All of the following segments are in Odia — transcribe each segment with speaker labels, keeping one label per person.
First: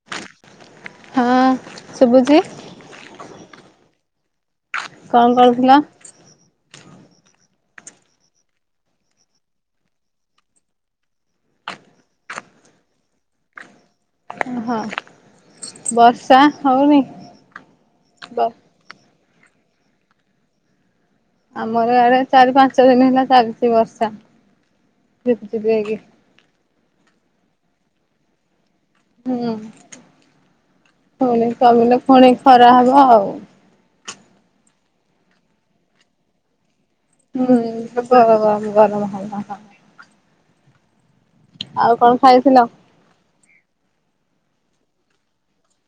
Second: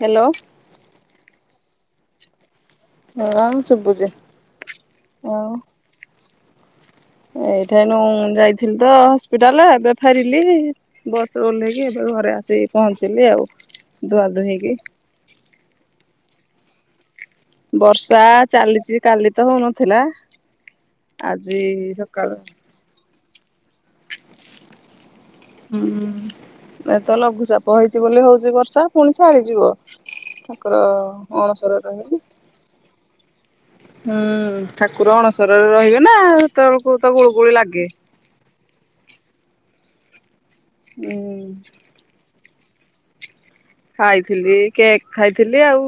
Speaker 1: ହ୍ୟାଲୋ
Speaker 2: ହଁ ଶୁଭୁଛି
Speaker 1: ନା ମ ସୁୁଭୁଚି।
Speaker 2: କଣ କରୁଥିଲ?
Speaker 1: ଏଇଠା ନୁ ଯାଇଥିଲି ତ ହସ୍ପିଟାଲ ଏବେ ଫହାରିଲି ବସରେ ଓହ୍ଲେଇକି ଏବେ ଘରେ ଆସି ପହଞ୍ଚିଲି ଆଉ ଧୁଆ ଧୁଇ ହେଇ
Speaker 2: ହଁ ବର୍ଷା ହଉନି?
Speaker 1: ବର୍ଷା
Speaker 2: ବ
Speaker 1: ଚାଲିଚି କାଲି ତ ହଉନଥିଲା। ଆଜି
Speaker 2: ଆମର ଆଡ଼େ
Speaker 1: ସକାଳୁ
Speaker 2: ଚାରି ପାଞ୍ଚ ଦିନିହେଲା ଚାଲିଚି ବର୍ଷା। ଝିପ୍ ଝିପ୍ ହେଇକି
Speaker 1: ହୁଁ ଏତ ଲଘୁଚାପ ହେଇଚି ବୋଲି ହଉଚି ବର୍ଷା ପୁଣି
Speaker 2: ହୁଁ
Speaker 1: ଛାଡ଼ିଯିବ ଠାକୁର
Speaker 2: ପୁଣି
Speaker 1: ଅଣସର
Speaker 2: କମିଲେ
Speaker 1: ରହିଗନେ
Speaker 2: ପୁଣି ଖରା ହବ ଆଉ।
Speaker 1: ହୁଁ ଠାକୁର ଅଣସରରେ ରହିବେନା ସେତେବେଳକୁ ତ ଗୁଳୁ ଗୁଳି ଲାଗେ।
Speaker 2: ଯୋଉ ଗରମ ଗରମ ହବ।
Speaker 1: ହୁଁ।
Speaker 2: ଆଉ କଣ ଖାଇଥିଲ?
Speaker 1: ଖାଇଥିଲି କେକ୍ ଖାଇଥିଲି ଆଉ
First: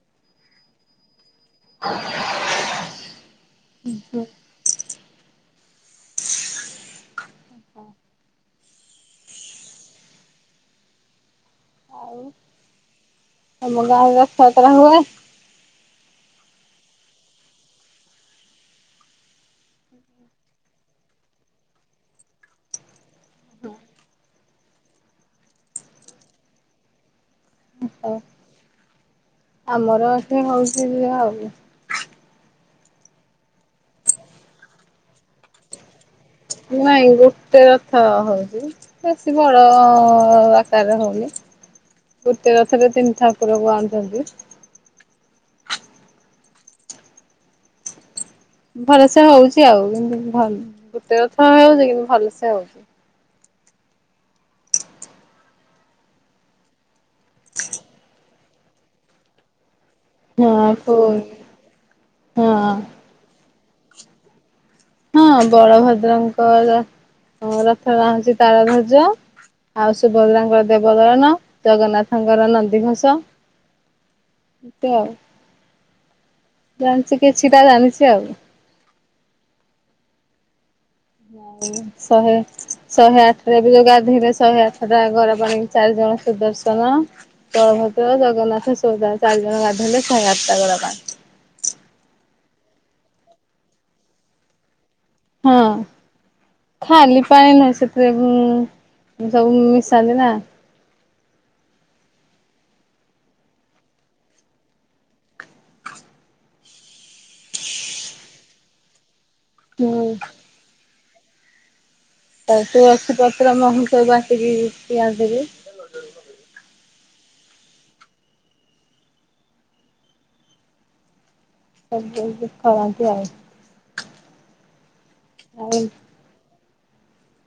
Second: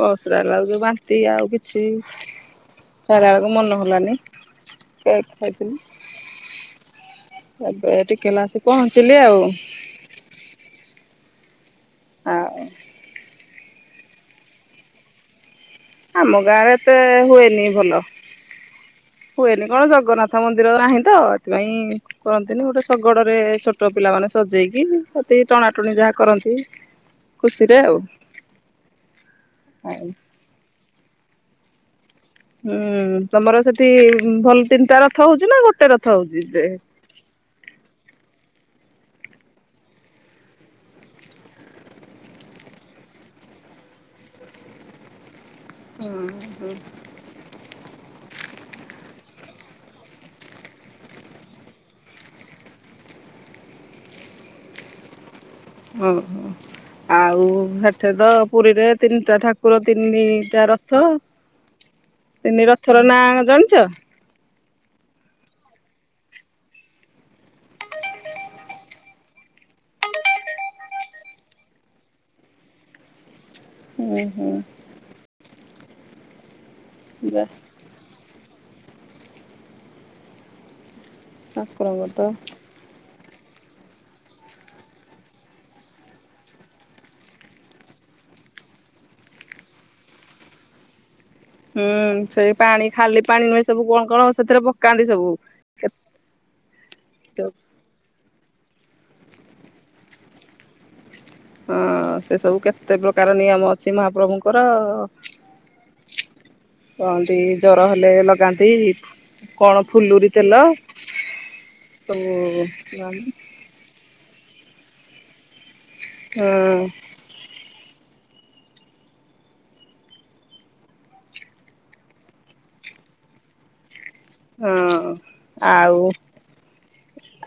Speaker 1: ବସ୍ ରେ ଆଇଲା ବେଳକୁ ଯୋଉ ବାନ୍ତି ଆଉ କି କିଛି ଖାଇବାକୁ ମନ ହେଲାନି କେକ୍ ଖାଇଥିଲି।
Speaker 2: [inaudible]
Speaker 1: ଏବେ ଟିକେ ହେଲା ଆସି ପହଞ୍ଚିଲି ଆଉ।
Speaker 2: ଆଉ ତମ ଗାଁରେ ରଥଯାତ୍ରା ହୁଏ?
Speaker 1: ଆମ ଗାଁରେ ଏତେ ହୁଏନି ଭଲ। ହୁଏନି କଣ ଜଗନ୍ନାଥ ମନ୍ଦିର ନାହିଁ ତ ଏଥିପାଇଁ କରନ୍ତିନି ଗୋଟେ ଶଗଡ଼ରେ ଛୋଟ ପିଲାମାନେ ସଜେଇକି ସେତିକି ଟଣାଟଣି ଯାହା କରନ୍ତି। ଖୁସିରେ ଆଉ।
Speaker 2: ଆମର ଏଠି ହଉଚି ଯେ ଆଉ।
Speaker 1: ହୁଁ ତମର ସେଠି ଭଲ ତିନିଟା ରଥ ହଉଚି ନା ଗୋଟେ ର ଥ ହଉଚି ଯେ
Speaker 2: ନାଇଁ ଗୋଟେ ରଥ ହଉଚି ବେଶୀ ବଡ଼ ଆକାରରେ ହଉନି। ଗୋଟେ ରଥରେ ତିନି ଠାକୁରଙ୍କୁ ଆଣୁଚନ୍ତି।
Speaker 1: ହୁଁ ହୁଁ।
Speaker 2: ଭଲସେ ହଉଚି ଆଉ କିନ୍ତୁ ଭଲ ଗୋଟେ ରଥ ହଉଚି କିନ୍ତୁ ଭଲସେ ହଉଚି।
Speaker 1: ଓହୋ ଆଉ ହେଠିତ ପୁରୀରେ ତିନିଟା ଠାକୁ ଠାକୁର ତିନିଟା
Speaker 2: ହଁ
Speaker 1: ରଥ
Speaker 2: ପୁଣି ହଁ
Speaker 1: ତିନି ରଥର ନାଁ ଜାଣିଚ?
Speaker 2: ହଁ ବଳଭଦ୍ରଙ୍କର ରଥ ରଥନାଁ ହଉଚି ତାଳଧ୍ବଜ। ଆଉ ସୁଭଦ୍ରାଙ୍କର ଦେବଦଳନ ଜଗନ୍ନାଥଙ୍କର ନନ୍ଦୀଘୋଷ।
Speaker 1: ହୁଁ ହୁଁ।
Speaker 2: ଜାଣିଚି
Speaker 1: ଯା
Speaker 2: କିଛିଟା ଜାଣିଚି ଆଉ। ଯାଉ
Speaker 1: ଠାକୁରଙ୍କ ତ
Speaker 2: ଶହେ ଶହେ ଆଠଟରେ ଏବେ ଯୋଉ ଗାଧୋଇଲେ ଶହେ ଆଠଟା ଗରା ପାଣି ଚାରି ଜଣ ସୁଦର୍ଶନ। ବଳଭଦ୍ର ଜଗନ୍ନାଥ ସୁଭଦ୍ରା ଚାରି ଜଣ ଗାଧୋଇଲେ ଶହେ ଆଠଟା ଗରା ପାଣି।
Speaker 1: ହୁଁ ସେଇ ପାଣି ଖାଲି ପାଣି ନୁହେଁ ସବୁ କଣ କଣ ସେଥିରେ ପ କାନ୍ତି ସବୁ।
Speaker 2: ହଁ
Speaker 1: କେତେ
Speaker 2: ଖାଲି ପାଣି ନାହିଁ ସେ ସେଆକୁ ସବୁ ମିଶାନ୍ତି ନା।
Speaker 1: ହଁ ସେ ସବୁ କେତେ ପ୍ରକାର ନିୟମ ଅଛି ମହାପ୍ରଭୁଙ୍କର। କହନ୍ତି ଜର ହେଲେ ଲଗାନ୍ତି କଣ
Speaker 2: ହୁଁ
Speaker 1: ଫୁଲୁରୀ ତେଲ। ସବୁ
Speaker 2: ଆଉ
Speaker 1: ହଁ
Speaker 2: ତୁଳସୀ ପତ୍ର ମହୁ ସବୁ ବାଟିକି ପିଆଇଦେବେ।
Speaker 1: ହଁ।
Speaker 2: ସବୁ ଏମିତି କରନ୍ତି ଆଉ।
Speaker 1: ହଁ ଆଉ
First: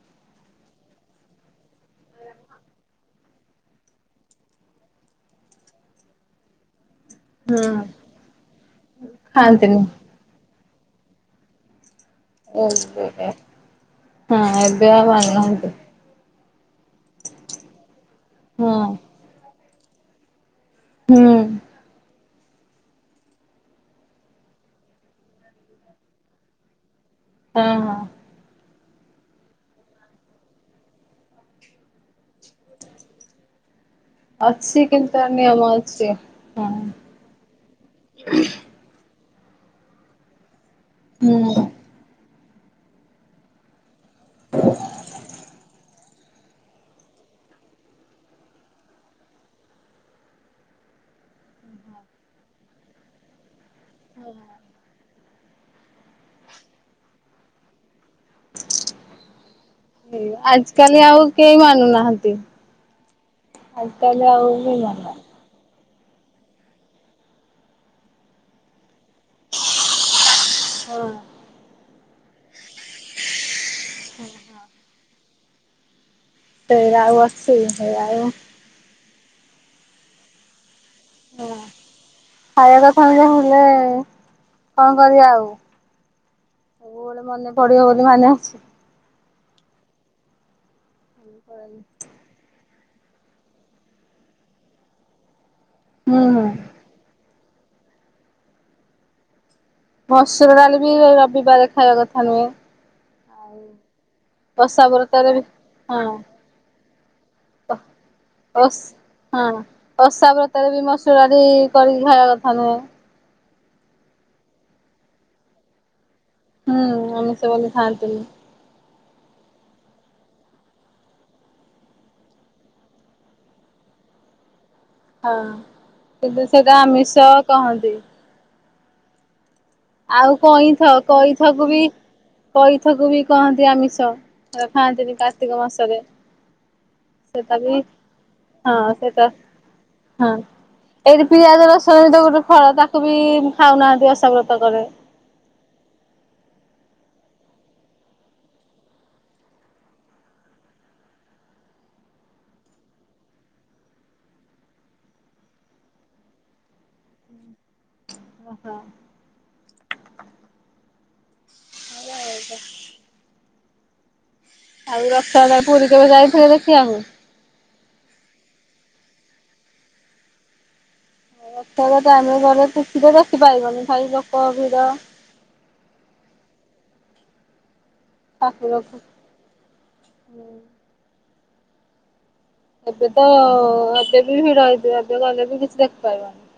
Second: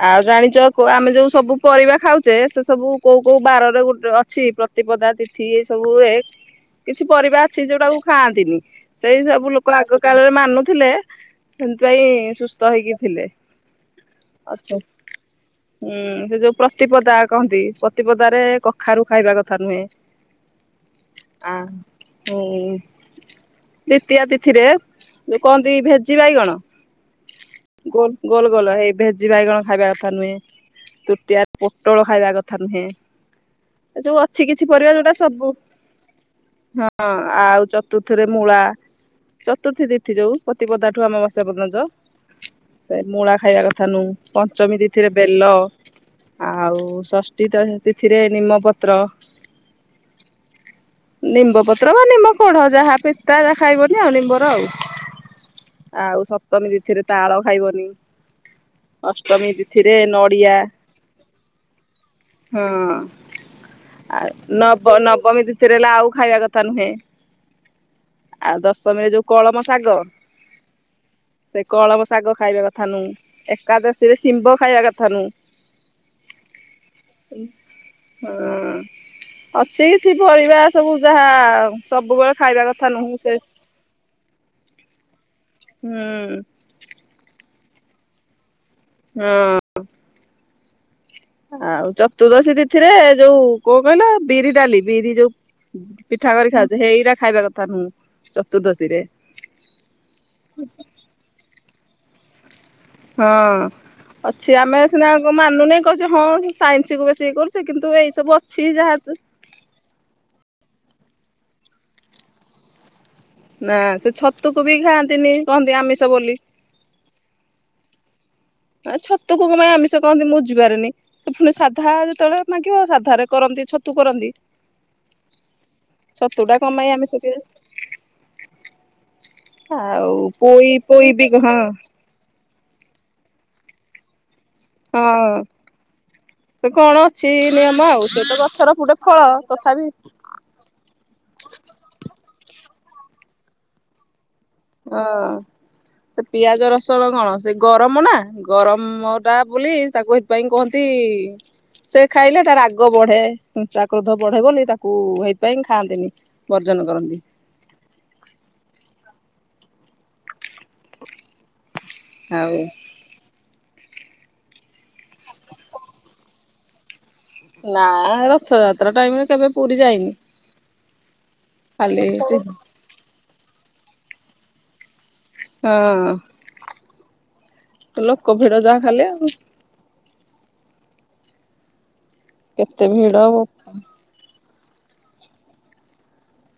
Speaker 1: ଆଉ ଜାଣିଚ ଆମେ ଯୋଉ ସବୁ ପରିବା ଖାଉଚେ ସେ ସବୁ କୋଉ କୋଉ ବାରରେ ଗୋଟେ ଅଛି ପ୍ର ପ୍ରତିପଦା ତିଥି ଏସବୁ ସବୁ ହୁଏ। କିଛି ପରିବା ଅଛି
Speaker 2: ହୁଁ
Speaker 1: ଯୋଉଟାକୁ ଖାଆନ୍ତିନି ସେଇ ସବୁ ଲୋକ
Speaker 2: ଖାଆନ୍ତିନି
Speaker 1: ଆଗ କାଳରେ ମାନୁଥିଲେ ସେଇଥିପାଇଁ ସୁସ୍ଥ ହେଇକି
Speaker 2: ଏବେ
Speaker 1: ଥିଲେ
Speaker 2: ହଁ
Speaker 1: ଆଛା।
Speaker 2: ଏବେ ଆଉ ମାନୁନାହାନ୍ତି
Speaker 1: ହୁଁ ସେ ଯୋଉ ପ୍ରତିପଦା କହନ୍ତି ପ୍ରତିପଦରେ
Speaker 2: ହଁ
Speaker 1: କଖାରୁ ଖାଇବା କଥା ନୁହେଁ।
Speaker 2: ହୁଁ
Speaker 1: ଆ ହୁଁ ଦ୍ୱିତୀୟା ତିଥିରେ ଯୋଉ କହନ୍ତି ଭେ ଜି ବାଇଗଣ
Speaker 2: ହଁ ହଁ
Speaker 1: ଗୋଲ ଗୋଲ ଗୋଲ ଏ ଭେଜି ବାଇଗଣ ଖାଇବା କଥା ନୁହେଁ। ତୃତୀୟା ପୋଟଳ ଖାଇବା କଥା ନୁହେଁ ଏ ଯୋଉ ଅଛି କିଛି ପରିବା
Speaker 2: କିନ୍ତୁ
Speaker 1: ଯୋଉଟା
Speaker 2: ତାର
Speaker 1: ସବୁ
Speaker 2: ନିୟମ ଅଛି
Speaker 1: ହଁ ଆଉ ତୁର୍ଥୀରେ ମୂଳା ଚତୁର୍ଥୀ ତିଥି ଯୋଉ ପତିପଦାଠୁ ଆମାବଶ୍ୟା
Speaker 2: ହୁଁ
Speaker 1: ଯ ସେ ମୂଳା ଖାଇବା କଥା ନୁ ପଞ୍ଚମୀ ତିଥିରେ ବେଲ ଆଉ ଷଷ୍ଠୀ ତ ତିଥିରେ ନିମପତ୍ର ନିମ୍ବ ପତ୍ର ବା ନିମ୍ବ କଢ଼ ଯାହା ପିତା ଯହା ଖାଇବନି ଆଉ ନିମ୍ବର ଆଉ ଆଉ ସପ୍ତମୀ ତିଥିରେ ତାଳ ଖାଇବନି ଅଷ୍ଟମୀ ତିଥି ଥିରେ ନଡ଼ିଆ
Speaker 2: ଆଜିକାଲି ଆଉ କେହି ମାନୁନାହାନ୍ତି
Speaker 1: ହଁ ଆ
Speaker 2: ଆଜିକାଲି ଆଉ କେହି
Speaker 1: ନବ
Speaker 2: ମାନୁନାହାନ୍ତି
Speaker 1: ନବମୀ ତି ସେଥିରେ ଲାଉ ଖାଇବା କଥା ନୁହେଁ ଆଉ ଦଶମୀରେ ଯୋଉ କଳମ ଶାଗ
Speaker 2: ହଁ
Speaker 1: ସେ କଳମ ଶାଗ ଖାଇବା କଥା ନୁ ଏକାଦଶୀରେ ଶିମ୍ବ ଖାଇବା କଥା ନୁ
Speaker 2: ସେଇରା ଆଉ ଅଛିୁ ସେଇରାଉ
Speaker 1: ହଁ ଅଛି କିଛି ପରିବା ସବୁ ଯାହା ସବୁବେଳେ ଖାଇବା କଥା ନୁହଁ ସେ
Speaker 2: ମୁଁ କଣ କରିବା ଆଉ
Speaker 1: ହୁଁ
Speaker 2: ସବୁବେଳେ ମନେ ପଡିବ ବୋଲି ମାନେ ଅଛି
Speaker 1: ହୁଁ ଆଉ ଚତୁର୍ଦଶୀ ତିଥିରେ ଯୋଉ କଣ କହିଲ ବିରି ଡାଲି ବିରି ଯୋଉ
Speaker 2: ହୁଁ
Speaker 1: ପିଠା
Speaker 2: ହୁଁ
Speaker 1: କରି ଖାଉଛ ହେଇରା ଖାଇବା କଥା ନୁହଁ ଚତୁର୍ଦ୍ଦଶୀ ରେ
Speaker 2: ମସୁର ଡାଲି ବି ରବିବାର ଖାଇବା କଥା ନୁହେଁ
Speaker 1: ହଁ ଅଛି ଆମେ
Speaker 2: ଓଷା
Speaker 1: ସିନା
Speaker 2: ବ୍ରତରେ
Speaker 1: କ
Speaker 2: ବି
Speaker 1: ମାନୁନେ କହୁଛେ ହଁ ସାଇନ୍ସ କୁ ବେଶୀ ଇଏ କରୁୁ ସେ କିନ୍ତୁ ଏଇ ସବୁ ଅଛି
Speaker 2: ଓସ୍
Speaker 1: ଯାହା
Speaker 2: ହଁ ପଷା ବ୍ରତରେ ବି ମସୁର କରିକି ଖାଇବା କଥା ନୁହେଁ
Speaker 1: ନା ସେ ଛତୁକୁ ବି ଖାଆନ୍ତିନି କହନ୍ତି ଆମିଷ ବୋଲି
Speaker 2: ହୁଁ ଆମିସ ବୋଲି ଖାଆନ୍ତିନୀ
Speaker 1: ଛତୁ କୁ କଣ ପାଇଁ ଆମିଷ କହନ୍ତି ମୁଁ ବୁଝିପାରେନି ସେ ପୁଣି ସାଧା ଯେତେବେଳେ ମାଗିବ ସାଧାରେ କରନ୍ତି ଛତୁ କରନ୍ତି
Speaker 2: ହଁ
Speaker 1: ଛତୁ
Speaker 2: କିନ୍ତୁ
Speaker 1: ଟା କଣ
Speaker 2: ସେଇଟା
Speaker 1: ପାଇଁ
Speaker 2: ଆମିଷ
Speaker 1: କେଜାଣି।
Speaker 2: କହନ୍ତି ଆଉ
Speaker 1: ପୋଇ
Speaker 2: କଇଁଥ
Speaker 1: ପୋଇ ବି ହଁ
Speaker 2: କଇଥକୁ ବି କଇଥକୁ ବି କହନ୍ତି ଆମିଷ ଖାଆନ୍ତିନି
Speaker 1: ହଁ
Speaker 2: କାର୍ତ୍ତିକ ମାସରେ
Speaker 1: ସେ କଣ ଅଛି
Speaker 2: ସେଟା ବି
Speaker 1: ନିୟମ ଆଉ ସେ ତ ଗଛର
Speaker 2: ହଁ
Speaker 1: ଗୋଟେ ଫଳ
Speaker 2: ସେଟା
Speaker 1: ତଥାପି
Speaker 2: ହଁ ଏଠି ପିଆଜ ରସଣ ଗୋଟେ ଫଳ ତାକୁ ବି ଖାଉନାହାନ୍ତି ଓସାବ୍ରତ କରି
Speaker 1: ହଁ ସେ ପିଆଜ ରସୁଣ କଣ ସେ ଗରମ ନା ଗରମ ଟା ବୋଲି ତାକୁ ଏଥିପାଇଁ କୁହନ୍ତି ସେ ଖାଇଲେ ହେଟା ରାଗ ବଢେ ହିଂସା କ୍ରୋଧ ବଢେଇବନ ତାକୁ ସେଇଥିପାଇଁ ଖାଆନ୍ତିନି ବର୍ଜନ କରନ୍ତି
Speaker 2: ଓହୋ ହଉ ଆଉ ଆଉ ରଥ ପୁରୀ କେବେ ଯାଇଥିଲେ ଦେଖିବାକୁ
Speaker 1: ନା ରଥଯାତ୍ରା ଟାଇମରେ କେବେ ପୁରୀ ଯାଇନି
Speaker 2: ରଥ
Speaker 1: ଖାଲି ହଁ
Speaker 2: ଟ ଆମେ ଘରେ ଖୁସି ତ ଦେଖିପାରିବନି ଭାଇ ଲୋକ ଭିଡ
Speaker 1: ହଁ ଲୋକ ଭିଡ ଯାହା ଖାଲି ଆଉ
Speaker 2: ହୁଁ।
Speaker 1: କେତେ
Speaker 2: ଏବେ
Speaker 1: ଭିଡ
Speaker 2: ତ ଏତେ ବି ଭିଡ ହେଇଥିବ ଏବେ ଗଲେ ବି କିଛି ଦେଖିପାରିବନି।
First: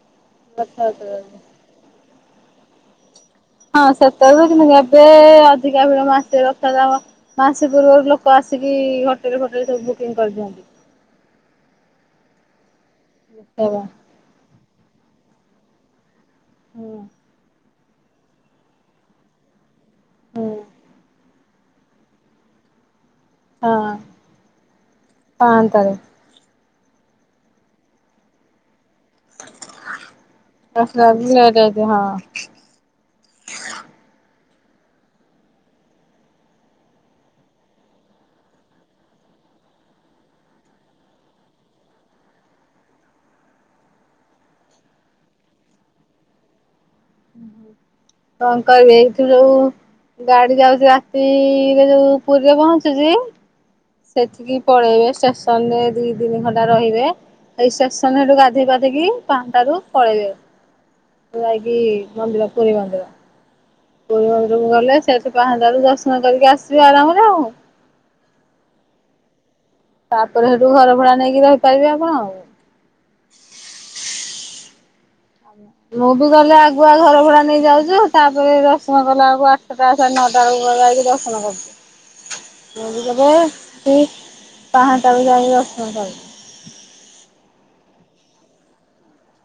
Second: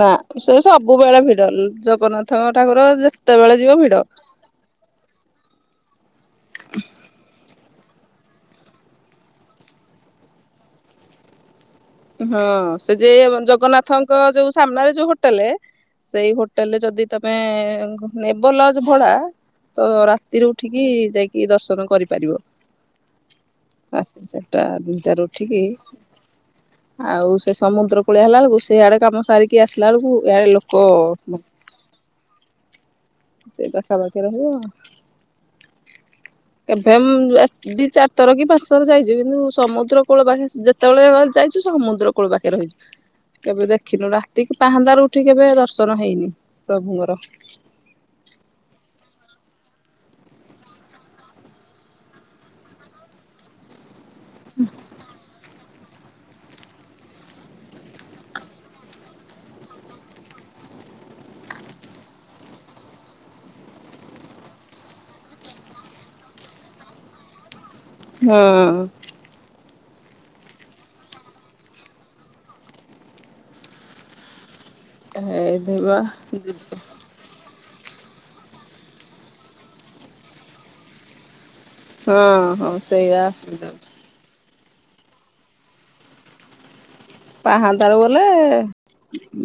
Speaker 1: ନା ସେ ସବୁବେଳେ
Speaker 2: ରଥଯାତ୍ରାରେ
Speaker 1: ଭିଡ଼ ଜଗନ୍ନାଥ ଠାକୁର ଯେତେବେଳେ ଯିବ
Speaker 2: ହଁ
Speaker 1: ଭିଡ଼।
Speaker 2: କିନ୍ତୁ ଏବେ ଅଧିକା ଭିଡ ମାସେ [unintelligible] ସେ ପୂର୍ବରୁ ଲୋକ ଆସିକି ହୋଟେଲ୍ ଫୋଟେଲ ସବୁ ବୁକିଂଙ୍ଗ କରିଦିଅନ୍ତି।
Speaker 1: ହଁ ସେ ଯେ
Speaker 2: ଦେଖିବା
Speaker 1: ଜଗନ୍ନାଥଙ୍କ ଯୋଉ ସାମ୍ନାରେ ଯୋଉ ହୋଟେଲେ ସେଇ ହୋ ହୋଟେଲ୍ ରେ
Speaker 2: ହୁଁ
Speaker 1: ଯଦି ତମେ ନେବ ଲଜ୍ ଭଡା ତ ରାତିରୁ
Speaker 2: ହୁଁ
Speaker 1: ଉଠିକି ଯାଇକି ଦର୍ଶନ କରିପାରିବ।
Speaker 2: ହଁ।
Speaker 1: ରାତି ଚାରିଟା ଦିଇଟାରୁ ଉଠିକି
Speaker 2: ପାଆନ୍ତାରେ
Speaker 1: ଆଉ ସେ ସମୁଦ୍ର କୂଳିଆ ହେଲା ଳକୁ ସେଇଆଡେ କାମ ସାରିକି ଆସିଲା ଳକୁ ଇଆଡେ ଲୋକ
Speaker 2: ଆସିଲା ବେଳକୁ
Speaker 1: ନାହିଁ
Speaker 2: ଲେଟ୍ ହେଇଛି ହଁ
Speaker 1: ସେ ପାଖା ପାଖି ରହିବ। କେଭେମ ଏ ଦି ଚାରିଥର କି ପାଞ୍ଚ୍ ଥର ଯାଇଛି କିନ୍ତୁ ସମୁଦ୍ର କୂଳ ପାଖ ଯେତେବେଳେ [unintelligible] ଯାଇଛୁ ସମୁଦ୍ର କୂଳ ପାଖେ ରହିଛୁ। କେବେ ଦେଖିନୁ ରାତି କି ପାହାନ୍ତାରୁ ଉଠିକି କେବେ ଦର୍ଶନ ହେଇନି ପ୍ରଭୁଙ୍କର।
Speaker 2: କଣ କଇବି ଏଇଥିୁ ଯୋଉ ଗାଡି ଯାଉଛି ରାତି ରେ ଯୋଉ ପୁରୀରେ ପହଞ୍ଚୁଛି। ସେଠିକି ପଳେଇବେ ଷ୍ଟେସନ୍ ରେ ଦି ତିନି ଘଣ୍ଟା ରହିବେ ଷ୍ଟେସନ୍ ହେଠୁ ଗାଧୋଇ ପାଧେଇକି ପାହାନ୍ତାରୁ ରୁ ପଳେଇବେ। ଯାଇକି ମନ୍ଦିର ପୁରୀ ମନ୍ଦିର। ପୁରୀ ମନ୍ଦିର କୁ ଗଲେ ସେଠୁ ପାହାନ୍ତା ରୁ ଦର୍ଶନ କରିକି ଆସିବ ଆରାମରେ ଆଉ।
Speaker 1: ହୁଁ।
Speaker 2: ତାପରେ ହେଠୁ ଘର ଭଡା ନେଇକି ରହିପାରିବେ ଆପଣ ଆଉ।
Speaker 1: ହେଇଥିବ
Speaker 2: ମୁଁ ବି ଗଲେ
Speaker 1: ଯିବ।
Speaker 2: ଆଗୁଆ ଘର ଭଡା ନେଇ ଯାଉଚୁ ତାପରେ ଦର୍ଶନ କଲା ବଳକୁ ଆଠଟା ସେ ନଅଟା ବେକୁ ଯାଇକି ଦର୍ଶନ କରୁଛୁ।
Speaker 1: ହଁ ହଁ ସେଇଆ ଅସୁବିଧା ହଉଛି।
Speaker 2: [unintelligible] ପାହାନ୍ତ ରୁ ଯାଉ ଦର୍ଶନ କରି।
Speaker 1: ପାହାନ୍ତାରୁ ଗଲେ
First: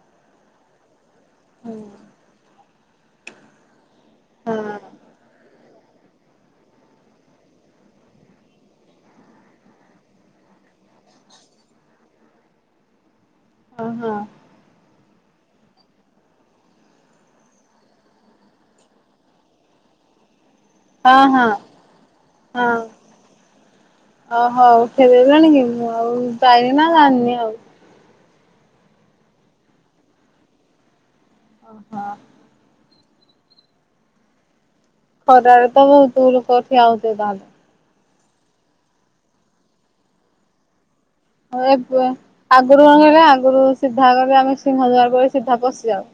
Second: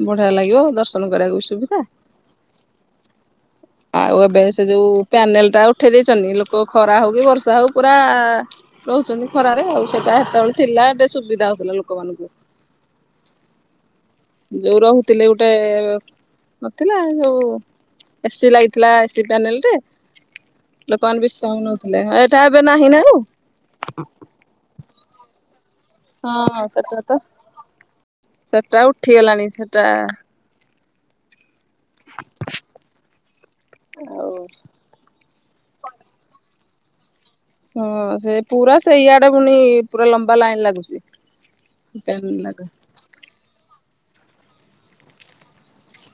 Speaker 1: ବଢିଆ ଲାଗିବ ଦର୍ଶନ କରିବାକୁ ବି ସୁବିଧା
Speaker 2: ହଁ
Speaker 1: ଆଉ ଏବେ ସେ ଯୋଉ ପ୍ୟାନେଲ୍ ଟା ଉଠେଇ ଦେଇଛନ୍ତି ଲୋକ ଖରା ହଉ କି ବର୍ଷା ହଉ ପୁରା ରହୁଛନ୍ତି ଖରାରେ ଆଉ ସେଇଟା ହେତବେଳେ ଥିଲା ଟେ ସୁବିଧା ହଉଥିଲା ଲୋକମାନଙ୍କୁ।
Speaker 2: ହଁ ହଁ।
Speaker 1: ଯୋଉ ରହୁଥିଲେ ଗୋଟେ ନଥିଲା ଯୋଉ ଏସିି ଲାଗିଥିଲା ଏସି ପ୍ୟାନେଲ ଟେ ଲୋକମାନେ
Speaker 2: ହଁ ହଁ
Speaker 1: ବିଶ୍ରାମ ନଉଥିଲେ ଏଟା ଏବେ ନାହିଁ ନା ଆଉ।
Speaker 2: ଓହୋ ଉଠେଇ ଦେଲେଣି କି ମୁଁ ଆଉ
Speaker 1: ହଁ
Speaker 2: ଯାଇନି ନା
Speaker 1: ସେଟା ତ
Speaker 2: ଜାଣିନି ଆଉ
Speaker 1: ସେଟା ଉଠିଗଲାଣି ସେଟା
Speaker 2: ଓହୋ।
Speaker 1: ଆଉ।
Speaker 2: ଖରାରେ ତ ବହୁତୁ ଲୋକ ଠିଆ ହଉଥିବେ ତାହାଲେ।
Speaker 1: ହଁ ସେ ପୁରା ସେ ଇଆଡେ ପୁଣି ପୁରା ଲମ୍ବା ଲାଇନ୍ ଲାଗୁଚି।
Speaker 2: ହଁ ଏବେ ଆଗରୁ କଣ କହିଲେ ଆ ଆଗରୁ ସିଧା ଗଲେ ଆମେ ସିଂହଦ୍ଵାର ପରେ ସିଧା ପଶିଯାଉ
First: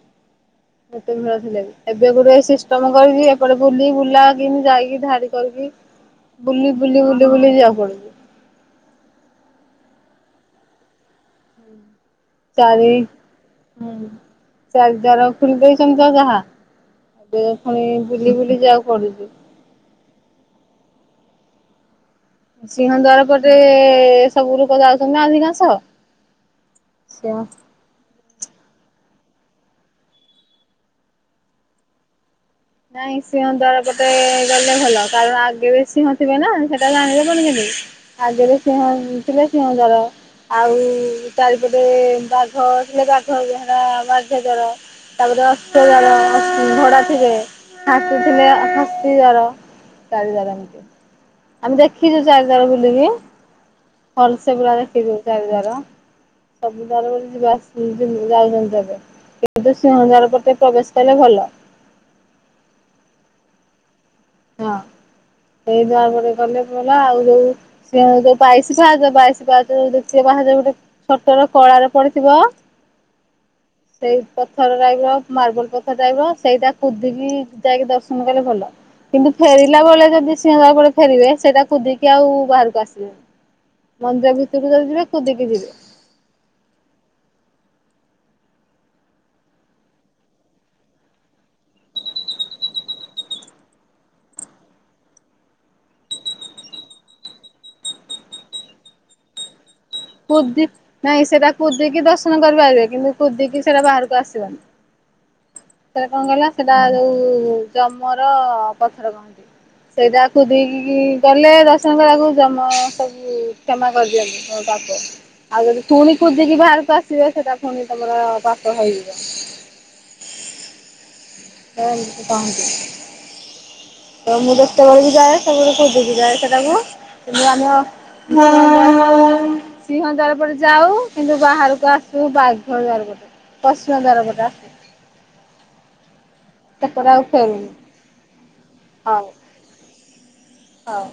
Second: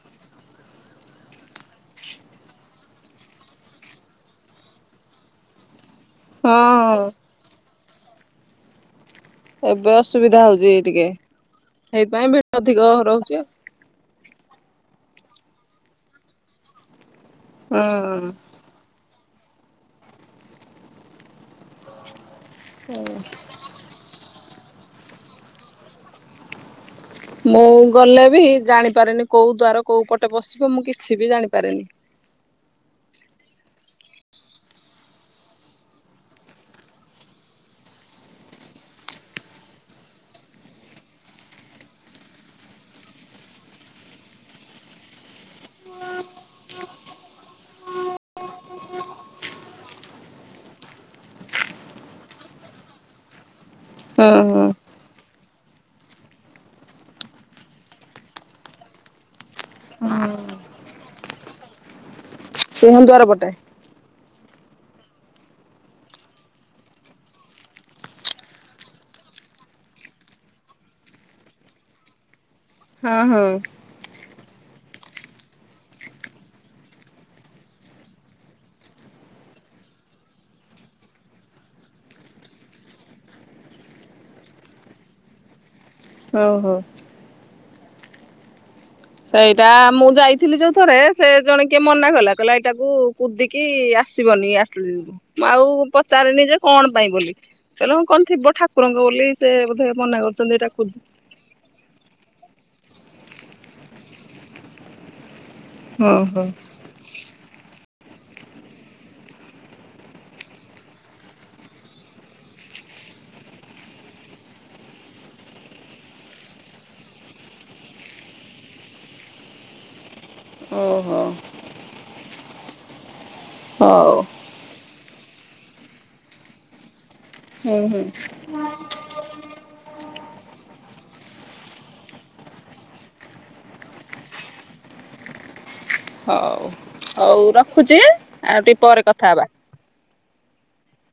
Speaker 2: ଯେତେ ଭିଡ଼ ଥିଲେବି। ଏବେ ଗୋଟେ ସିଷ୍ଟମ୍ କରିକି ଏପଟେ ବୁଲି ବୁଲା କିନ ଯାଇକି ଧାଡି କରିକି ବୁଲି ବୁଲି
Speaker 1: ହଁ
Speaker 2: ବୁଲି ବୁଲି ଯିବାକୁ ପଡୁଛି।
Speaker 1: ଏବେ ଅସୁବିଧା ହଉଚି ଟିକେ ସେଇ ପାଇଁ ଭି
Speaker 2: ଚାରି ହୁଁ ଚାରି ଦ୍ଵାର ଖୁଲି ଦେଇଛନ୍ତି ଯାହା ଏବେ ଫୁଣି
Speaker 1: ହଁ
Speaker 2: ବୁଲି ବୁଲି ଯିବାକୁ ପଡୁଛିୁ। ସିଂହଦ୍ଵାର ପଟେ ସବୁ ଲୁକ ଯାଉଚନ୍ତି ନାଁ ଅଧିକାଂଶ ସିଂହ
Speaker 1: ମୁଁ ଗଲେ ବି ଜାଣିପାରେନି କୋଉ ଦ୍ଵାର କୋଉ ପଟେ ପସିବି ମୁଁ କିଛି ବି ଜାଣିପାରେନି।
Speaker 2: ନାଇଁ ସିଂହ ଦ୍ଵାର ପଟେ ଗଲେ ଭଲ କାରଣ ଆଗେ ରେ ସିଂହଥିବ ନା ସେଟା ଜାଣିହବନି କେମତି। ଆଗରେ ସିଂହ ଥିଲେ ସିଂହଦ୍ଵାର ଆଉ ଚାରିପଟେ ବାଘ ଥିଲେ ବାଘ ହେଟା ବାଘ ଦ୍ବାର। ତାପରେ ଅସ୍ତ ଦ୍ବାର ଅ ଘୋଡା ଥିବେ। ହାସି ଥିଲେ ହାସି ଦ୍ବାର ଚାରିଦ୍ବାର ଏମିତି। ଆମେ ଦେଖିଛୁ ଚାରିଦ୍ବାର ବୁଲିକି ହଲସେ
Speaker 1: ହଁ
Speaker 2: ପୁରା ଦେଖିଛୁ। ଚାରି ଦାର ସବୁ ଦର ବୋଲି ଯିବା ଯାଉଛନ୍ତି ଏବେ। କିନ୍ତୁ ସିଂହନ୍ଦାର
Speaker 1: ହଁ
Speaker 2: ପଟେ ପ୍ରବେଶ କଲେ ଭଲ।
Speaker 1: ସିଂହ ଦ୍ୱାର ପଟେ। ହଁ
Speaker 2: ସେଇ ଦ୍ୱାର ପଟେ ଗଲେ ପରା ଆଉ ଯୋଉ ସେ ଯୋଉ ବାଇଶି ପାହାଚ ବାଇଶି ପାହାଚ ଦେଖିଥିବେ ବାହାରେ ଗୋଟେ ସର୍ତ ରେ କଳାରେ ପଡିଥିବ।
Speaker 1: ହଁ ହଁ।
Speaker 2: ସେଇ ପଥର ରହିବ ମାର୍ବଲ ପଥର ରହିବ। ସେଇଟା କୁଦିକି ଯାଇକି ଦର୍ଶନ କଲେ ଭଲ। କିନ୍ତୁ ଫେରିଲା ବେଳେ ଯଦି ସିଂହ ଦ୍ୱାର ପଟେ ଫେରିବେ। ସେଇଟା କଦିକି ଆଉ ବାହାରକୁ ଆସିବେ। ମନ୍ଦିର ଭିତରକୁ ଯଦି ଯିବେ କୁଦିକି ଯିବେ।
Speaker 1: ହୋଉ ହୋଉ। ସେଇଟା ମୁଁ ଯାଇଥିଲି ଯୋଉ ଥରେ ସେ ଜଣେ କିଏ ମନା କଲା। କହିଲା ଏଇଟାକୁ କୁଦି କି ଆସିବନି ଆସିଲି ଆଉ ପଚାରିନି ଯେ କଣ ପାଇଁ ବୋଲି? ଚାଲମ କଣ ଥିବ ଠାକୁରଙ୍କ ବୋଲି ସେ ବୋଧେ ମନା କରୁଛନ୍ତି
Speaker 2: କୁଦି
Speaker 1: ଠାକୁର।
Speaker 2: ନାଇଁ ସେଇଟା କୁଦିକି ଦର୍ଶନ କରିପାରିବେ କିନ୍ତୁ କୁଦିକି ସେଇଟା ବାହାରକୁ ଆସିବନି। ପରେ କଣ
Speaker 1: ଓହୋ
Speaker 2: କହିଲା ସେଟା ଯୋଉ ଜମର ପଥର କହନ୍ତି ସେଇଟା କୁଦିକୀ ଗଲେ ଦର୍ଶନଙ୍କକୁ ଜମା ସବୁ କ୍ଷମା କରିଦିଅନ୍ତୁ। ପାପ ଆଉ ଯଦି ପୁଣି କୁଦିକି ବାହାରକୁ ଆସିବେ ସେଟା ପୁଣି ତମର ପାପ ହେଇଯିବ।
Speaker 1: ଓହୋ।
Speaker 2: ହଁ ହେମିତି କହନ୍ତି।
Speaker 1: ହୋଉ।
Speaker 2: ମୁଁ ଯେତେବେଳେ ବି ଯାଏ ସବୁ କୁଦିକି ଯାଏ ସେଟାକୁ। ଯଦି ଆମ
Speaker 1: ହୁଁ ହୁଁ
Speaker 2: ସିଂହ ଦ୍ୱାର ପଟେ ଯାଉ କିନ୍ତୁ ବାହାରକୁ ଆସୁ ବାଘ ଦ୍ଵାର ପଟେ। ପଶ୍ଚିମ ଦ୍ୱାର ପଟେ ଅସୁ।
Speaker 1: ହୋଉ
Speaker 2: ଆଉ
Speaker 1: ହୋଉ
Speaker 2: ଫେରୁନି
Speaker 1: ରଖୁଛି ଆଉ ଟିକେ ପରେ କଥା ହବା।
Speaker 2: ହୋଉ।